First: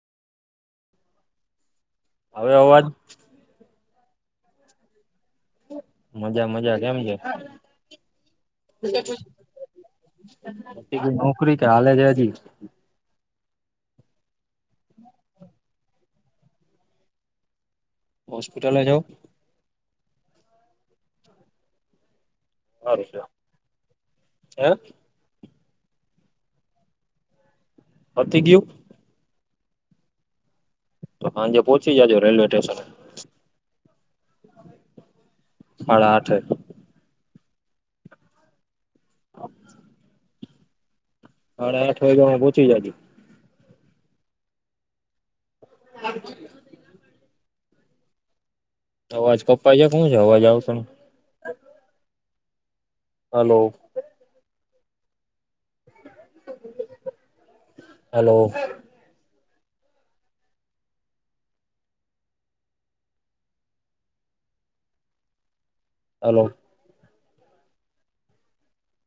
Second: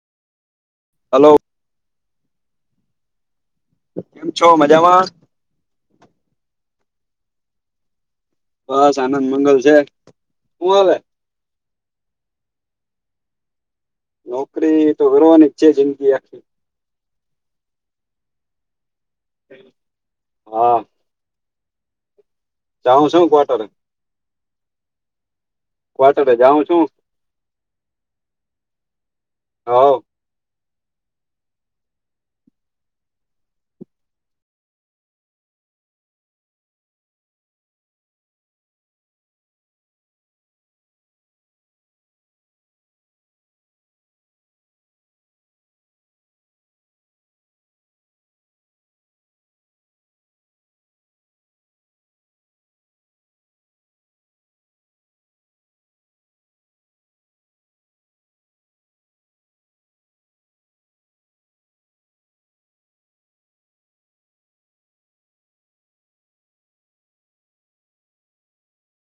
Hello. હવે અવાજ. કેમ છો મજામા? મજા મજા. જેમ છે. બસ આનંદ મંગલ છે હુ હાલે નોકરી કે હાલે છે હજી [inaudible] નોકરી તો કરવાની જ છેે જિંદગી આખી. હોસ્પિટલ એ જાવ. હા. સારું જાઉું છું કોવતરે હે. કો્વાર્ટર જાઉં છું. પટી ગયું હા. તો સાંજે પોહોંચી જજો રેલવે સ્ટેશન સાડા હાઠે. હાડા હાઠ વાગ્યા માં પહોંચી જજો. [inaudible] અવાજ કપાય છે કે હું છે? અવાજ આવતો નથી. હલો. હલો. હલો.